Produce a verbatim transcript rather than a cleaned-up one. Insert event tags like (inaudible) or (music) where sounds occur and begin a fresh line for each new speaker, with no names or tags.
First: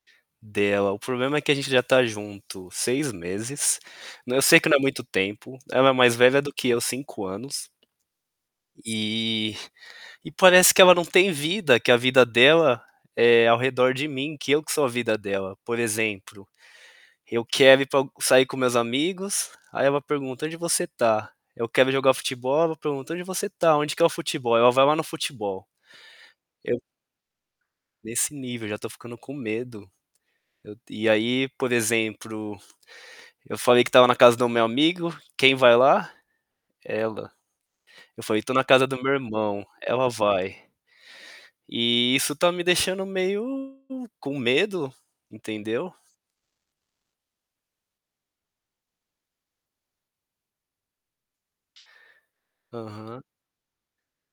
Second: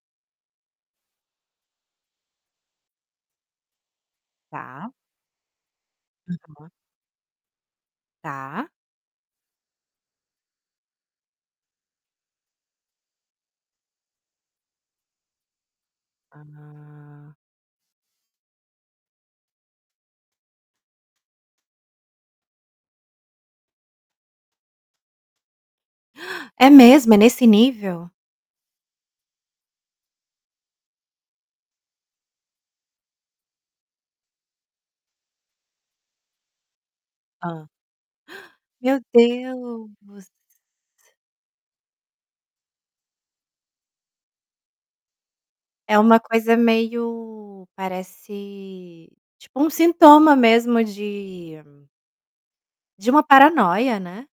Dela, o problema é que a gente já tá junto seis meses, né, eu sei que não é
Tá.
muito tempo, ela é mais velha do que
Tá.
eu cinco anos
Tá.
e e parece que ela não tem vida, que a vida dela é ao redor de mim, que eu que sou a vida dela, por exemplo,
Ah.
eu quero ir pa sair com meus amigos, aí ela pergunta: "Onde você tá?", eu quero jogar futebol? Ela pergunta: "Aonde você tá? Onde que é o futebol?", aí ela vai lá no futebol.
(gasps) É
Eu
mesmo, é nesse nível?
Nesse nível, já tô ficando com medo. Eu e aí por exemplo, eu falei que estava na casa do meu amigo, quem vai lá? Ela.
Hã? (gasps)
Eu falei tô na casa
Meu
do meu irmão, ela
Deus.
vai, e isso tá me deixando meio com medo, entendeu?
É uma coisa meio, parece, tipo uma sintoma mesmo de de uma
Aham.
paranoia, né?